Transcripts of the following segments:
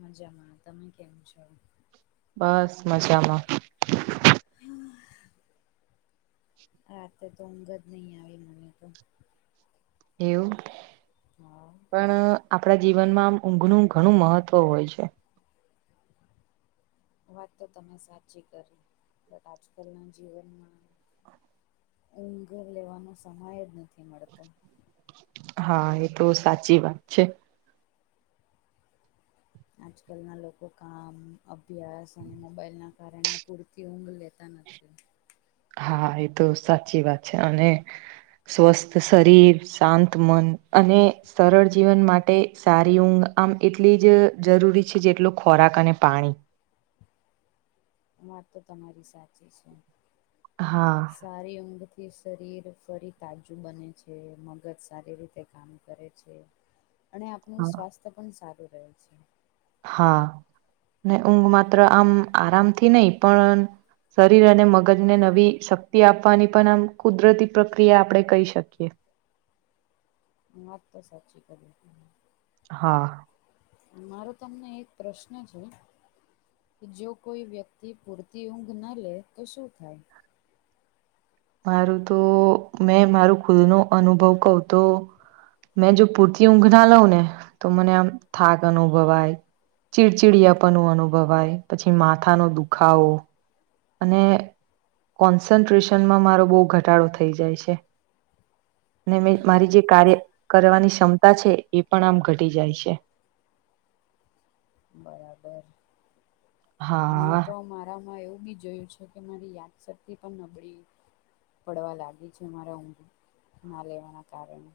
મજામાં તમે કેમ છો. બસ મજામાં. હમ. રાતે તો ઊંઘ જ નહી આવી મને તો. એવું. હા. પણ આપણા જીવનમાં આમ ઊંઘ નું ઘણું મહત્વ હોય છે. વાત તો તમે સાચી કરી બટ આજકાલના જીવનમાં. ઊંઘર લેવાનો સમય જ નથી મળતો. હા એ તો સાચી વાત છે. આજકાલના લોકો કામ અભ્યાસ અને મોબાઈલના. કારરે એને પરતી ઉું લેતા નથી. હા એ તો સાચી વાત છે અને. સ્વસ્થ શરીર શાંત મન અને, સરળ જીવન માટે સારી ઊંઘ આમ એટલી જ જરૂરી છે જેટલો ખોરાક અને પાણી. વાત તો તમારી સાચી છે. હા. સારી ઊંઘથી શરીર ફરી તાજું બને છે મગજ સારી રીતે કામ કરે છે. અને આપણું હા સ્વાસ્થ્ય પણ સારું રહે છે. હા ને ઊંઘ માત્ર આમ આરામથી નહ પણ. શરીર અને મગજને નવી શક્તિ આપવાની પણ આમ કુદરતી પ્રક્રિયા આપડણે કહી શકીએ. મત તો સાચી ક. હા. મારો તમને એક પ્રશ્ન છે. જો કોઈ વ્યક્તિ પૂરતી ઊંઘ ન લે તો શું થાય? મારું તો મેં મારું ખુદ નો અનુભવ કઉ તો. મેં જો પૂરતી ઊંઘ ના લઉં ને તો મને આમ થાક અનુભવાય. ચીડચીડિયાવાનું અનુભવાય પછી માથાનો દુખાવો. અને કોન્સન્ટ્રેશનમાં મારો બહુ ઘટાડો થઈ જાય છે મેં મારી જે બરાબર કાર્ય કરવાની ક્ષમતા છે એ પણ આમ ઘટી જાય છે બરાબર મેં હા તો મારામાં એવું બી જોયું જોકે મારી યાદશક્તિ પણ નબળી પડવા લાગી છે મામારા ઊંઘું ના લેવાના કારણે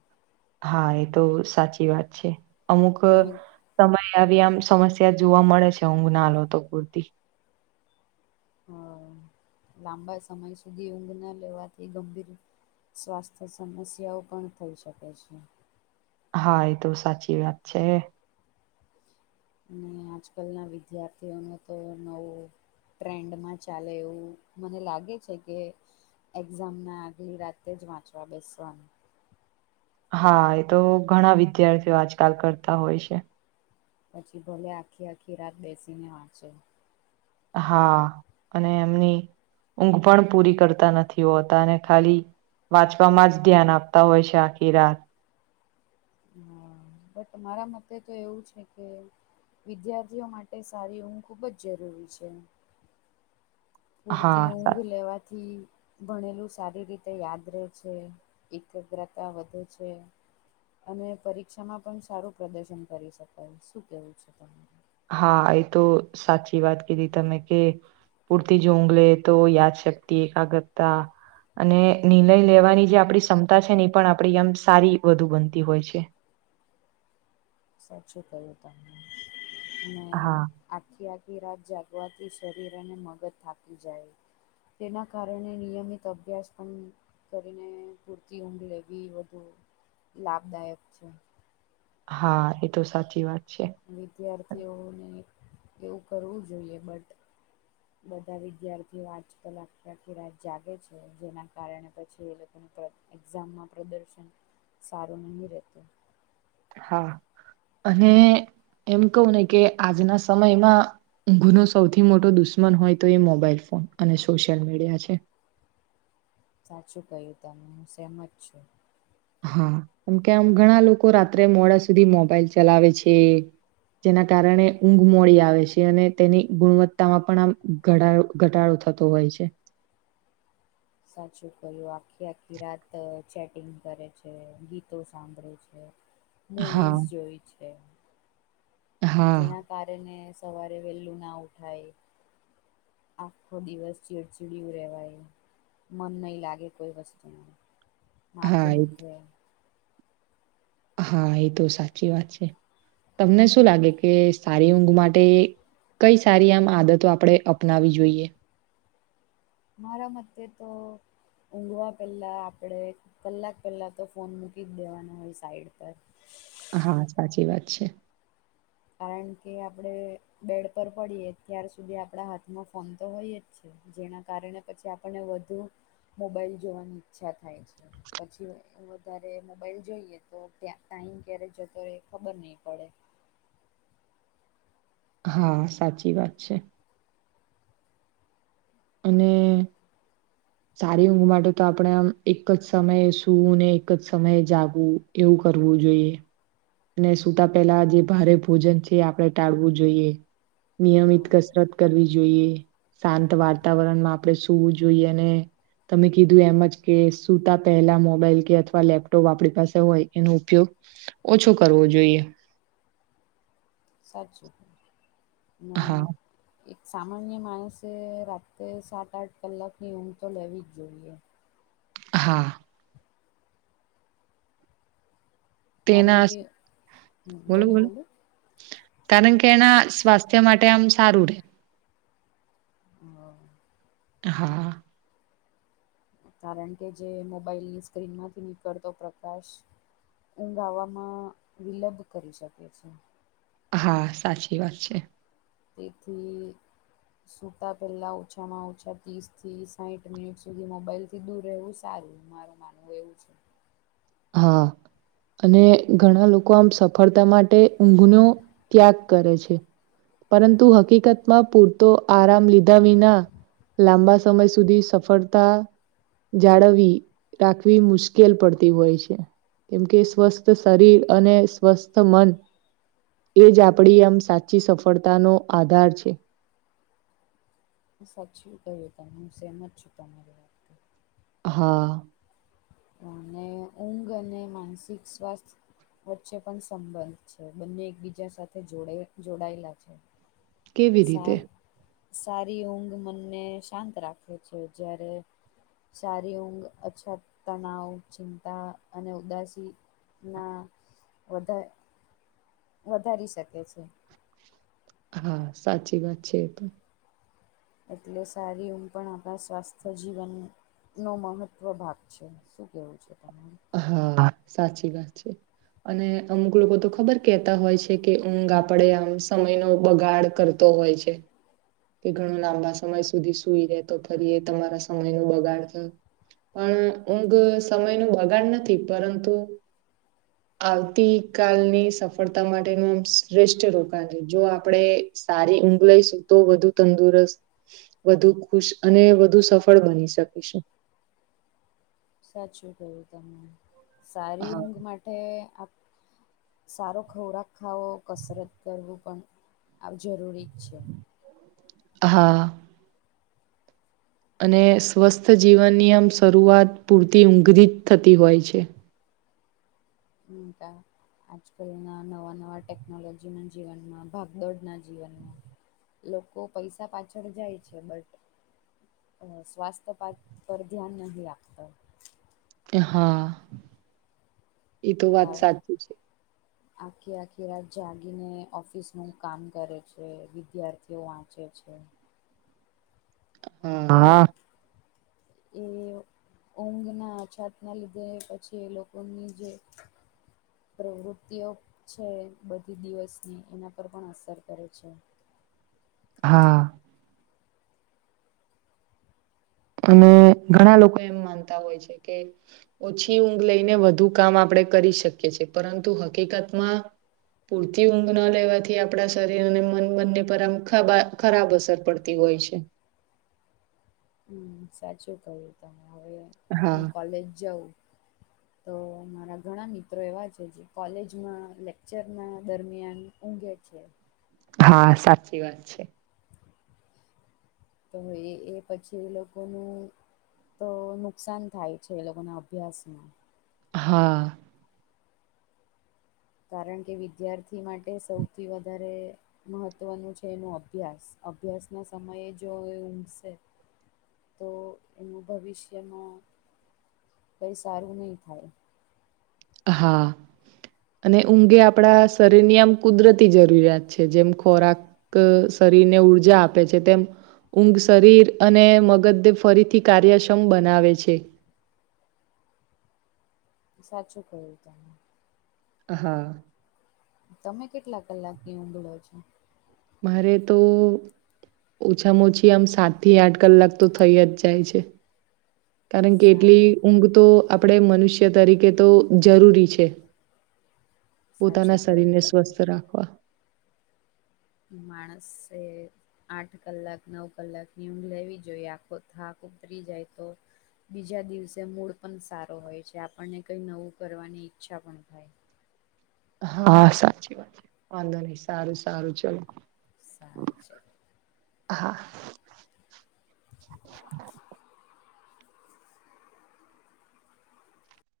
હા એ તો સાચી વાત છે અમુક અને સમય આવી આમ સમસ્યા જોવા મળે છે ઊંઘ ના લો તો પૂરતી હ લાંબા સમય સુધી ઊંઘ ના લેવાથી ગંભીર સ્વાસ્થ્ય સમસ્યાઓ પણ થઈ શકે છે હા એ તો સાચી વાત છે અને આજકાલના વિદ્યાર્થીઓને તો નવું ટ્રેન્ડમાં ચાલે એવું મને લાગે છે કે એક્ઝામ ના આગલી રાતે જ વાંચવા બેસવાનું હા એ તો ઘણા વિદ્યાર્થીઓ આજકાલ કરતા હોય છે પછી ભોલે આખી આખી રાત બેસીને વાંચે હા અને એમની ઊંઘ પણ પૂરી કરતા નથી હોતા અને ખાલી વાંચવામાં જ ધ્યાન આપતા હોય છે આખી રાત હા બટ તમારા મતે તો એવું છે કે વિદ્યાર્થીઓ માટે સારી ઊંઘ ખૂબ જ જરૂરી છે હા પૂરતી સા ઊંઘ લેવાથી ભણેલું સારી રીતે યાદ રહે છે એકાગ્રતા વધે છે અને પરીક્ષામાં પણ સારું પ્રદર્શન કરી શકાય શું કેવું છે ત હા એ તો સાચી વાત કીધી તમે કે પુરતી જુંંગલે તો દ શક્તિ ક ગપતા અને નિર્ણય લેવાની જે આપણી ક્ષમતા છે એ પણ આપણી આમ સારી વધુ બનતી હોય છે સાચું કહ્યું તમને અને હા આખી આખી રાત જાગવાથી શરીર અને મગજ થાકી જાય તેના કારણે નિયમિત અભ્યાસ પણ કરીને પૂરતી ઊંઘ લેવી વધુ લાભદાયક છે હા એ તો સાચી વાત છે વિદ્યાર્થીઓને એવું કરવું જોઈએ બટ બધા વિદ્યાર્થીઓ આજ કલાક પ્રથી રાત જાગે છે જેના કારણે પછી એ લોકોને એક્ઝામમાં પ્રદર્શન સારું નહીં રહેતું હા અને એમ કવું ને કે આજના સમયમાં ગુનો સૌથી મોટો દુશ્મન હોય તો એ મોબાઈલ ફોન અને સોશિયલ મીડિયા છે સાચું કહ્યું તમે હું સહેમત છું હા કેમ કે આમ ઘણા લોકો રાત્રે મોડા સુધી મોબાઈલ ચલાવે છે જેના કારણે ઊંઘ મોડી આવે છે અને તેની ગુણવત્તામાં પણ આમ ઘટાો ઘટાડો થતો હોય છે સાચું ક્યું આખી આખી રાત ચેટિંગ કરે છે ગીતો સાંભળે છે હા મવીઝ જોઈ છે હા જેના કારણે સવારે વહેલું ના ઉઠાય આખો દિવસ ચીડચીડિયું રહેવાયું મન નહી લાગે કોઈ વસ્તુ ન હા માથું એ દુખે હા એ તો સાચી વાત છે તમને શું લાગે કે સારી ઊંઘ માટે કઈ સારી આમ આદતો આપણે અપનાવી જોઈએ મારા મતે તો ઊંઘવા પહેલાં આપણે કલાક પહેલાં તો ફોન મૂકી જ દેવાના હોય સાઈડ પર હા સાચી વાત છે કારણ કે આપડે બેડ પર પડીએ ત્યાર સુધી આપડા હાથમાં ફોન તો હોઈ જ છે. જેના કારણે પછી આપને વધુ મોબાઈલ જોવાની ઈચ્છા થાય છે. પછી વધારે મોબાઈલ જોઈએ તો ત્યા ટાાઈમ ક્યારે જતો હોય એ ખબર નહીં પડે. હા સાચી વાત છે. અને હમ્મ. સારી ઊંઘ માટે તો આપણે આમ એક જ સમયે સુવું ને એક જ સમયે જાગવું. એવું કરવું જોઈએ. અને સુતા પેલા જે ભારે ભોજન છે આપણે ટાળવું જોઈએ નિયમિત હા ક કસરત કરવી જોઈએ શાંત વાતાવરણમાં આપણે સુૂવું જોઈએ અને તમે કીધું એમજ કે સૂતા પહેલા મોબાઈલ કે અથવા લેપટોપ આપણી પાસે હોય એનો ઉપયોગ [inaudible] ઓછો કરવો જોઈએ. સાત જોોપો [unintelligible] અને હા એક સામાન્ય માણસે રાત્ર સાત આઠ કલાકની ઊંઘ તો લેવી જ જોઈએ. હા. કારણ તેના કે બોલો બોલો. કારણ કે એના સ્વાસ્થ્ય માટે આમ સારું રે. હ. હા. કારણ કે જે મોબાઈલ ની સ્ક્રીન માંથી નીકળતો પ્રકાશ ઊંઘ આવવામાં વિલબ કરી શકે છે. હા સાચી વાત છે. તેથી સૂતા પહેલાં ઓછામાં ઓછા ત્રીસથી સાહીઠ મિનિટ સુધી મોબાઈલ ફ સીધું રહેવું સારું મારે માનવું એવું છે. હા. અને ઘણા લોકો આમ સફળતા માટે ઊંઘનો ત્યાગ કરે છે. પરંતુ હકીકતમાં પૂરતો આરામ લીધા વિના લાંબા સમય સુધી સફળતા જાળવી રાખવી મુશ્કેલ પડતી હોય છે. કેમ કે સ્વસ્થ શરીર અને સ્વસ્થ મન એજ આપડી આમ સાચી સફળતાનોો આધાર છે. હું સાચીવી કહ્યું તમે હું સહેમત છું તમારી વાત. હા. અને ઊંઘ અને માનસિક સ્વાસ્થ્ય વચ્ચે પણ સંબંધ છે બંને એકબીજા સાથે જોડે જોડાયેલા છે. કેવી સ રીતે સારી ઊંઘ મનને શાંત રાખે છે જ્યારે સારી ઊંઘ અછત, તણાવ, ચિંતા અને ઉદાસી ના વધારે વધારી શકે છે. હા સાચી વાત છે તો. એટલે સારી ઊંઘ પણ આપણા સ્વાસ્થ્ય જીવન નો મહત્વ ભાગ છે. શું કેવું છે તમારે? હા સાચી વાત છે. અને અમુક લોકો તો ખબર કેતા હોય છે કે ઊંઘ આપડે આમ સમય નો બગાડ કર હોય છે. કે ઘણું લાંબા સમય સુધી સુઈ રે તો ફરી એ તમારા સમય ન બગાડ થયો પણ ઊંઘ સમયનું બગાડ નથી પરંતુ આવતી કલની સફળતા માટેનું આમ શ્રેષ્ઠ રોકાણ જો આપણેે સારી ઊઘ લઈશું તો વધુ તંદુરસ્ત વધુ ખુશ અને વધુ સફળ બની શકીશું. સાચું કયું તમે સારી હા ઊંઘ માટે સારો ખોરાક ખાવો કસરત કરવું પણ આવ જરૂરી જ છે. હા અને સ્વસ્થ જીવનનીયમ શરૂઆત પૂરતી ઊંઘરી જ થતી હોય છે. તા આજકાલના નવા નવા ટેકનોલોજીના જીવનમાં ભાગદોડના જીવનમાં લોકો પૈસા પાછળ જાય છે. બટ અ સ્વાસ્થ્ય પા પર ધ્યાન નહીં રાખત હા એ તો વાત કારણ સાચી છે. આખી આખી રાત જાગીને ઓફિસ નું કામ કરે છે વિદ્યાર્થીઓ વાંચે છે. હ તો હા એ ઊંઘ ના છાત ના લીધે પછી લોકોની જે પ્રવૃત્તિઓ છે બધી દિવસની એના પર પણ અસર કરે છે. હા. અને ઘણા લોકો એમ માનતા હોય છે કે ઓછી ઊંઘ લઈને વધુ કામ આપણે કરી શકીએ છ, છેએ પરંતુ હકીકતમાં પૂરતી ઊંઘ ન લેવાથી આપણા શરીર અને મન બંને પરમ ખાબ ખરાબ અસર પડતી હોય છે હમ સાચું કહ્યું તમે હવે હું હા કોલેજ જઉં તો મારા ઘણા મિત્રો એવા છે જે કોલેજમાં લેક્ચરના દરમિયાન ઊંઘે છે હા સાચી વાત છે. તો એ એ પછી એ લોકોનું તો નુકસાન થાય છે, એ લોકોના અભ્યાસમાં હા કારણ કે વિદ્યાર્થી માટે સૌથી વધારે મહત્વનું છે એનું અભ્યાસ અભ્યાસ ના સમયે જો ઊંડશે તો એનું ભવિષ્યમાં કઈ સારું નહી થાય હા. અને ઊંઘે આપણા શરીરની આમ કુદરતી જરૂરિયાત છે, જેમ ખોરાક શરીરને ઉઊર્જા આપે છે. તેમ ઊંઘ શરીર અને મગધે ફરીથી કાર્યક્ષમ બનાવે છે સાચું કય્યું તને હા તમે કેટલા કલાક ની ઉઊગળો છો મારે તો ઓછામાં ઓછી, આમ સાત થી આઠ કલાક તો થઈ જ જાય છે. કારણ કે એટલી સારું ઊંઘ તો આપણે મનુષ્ય તરીકે તો જરૂરી છે. પોતાના સાચું શરીર કહ્યું ને તમે સ્વસ્થ રાખવા માણસ એ આઠ કલાક નવ કલાક ની ઊંઘ લેવી જોઈએ આખો થાક ઉતરી જાય તો બીજા દિવસે મૂડ પણ સારો હોય છે, આપણને કઈ નવું કરવાની ઈચ્છા પણ થાય હા સાચી વાત છે, વાંધો નઈિ સારું સારું ચાલો સારું છે હ હા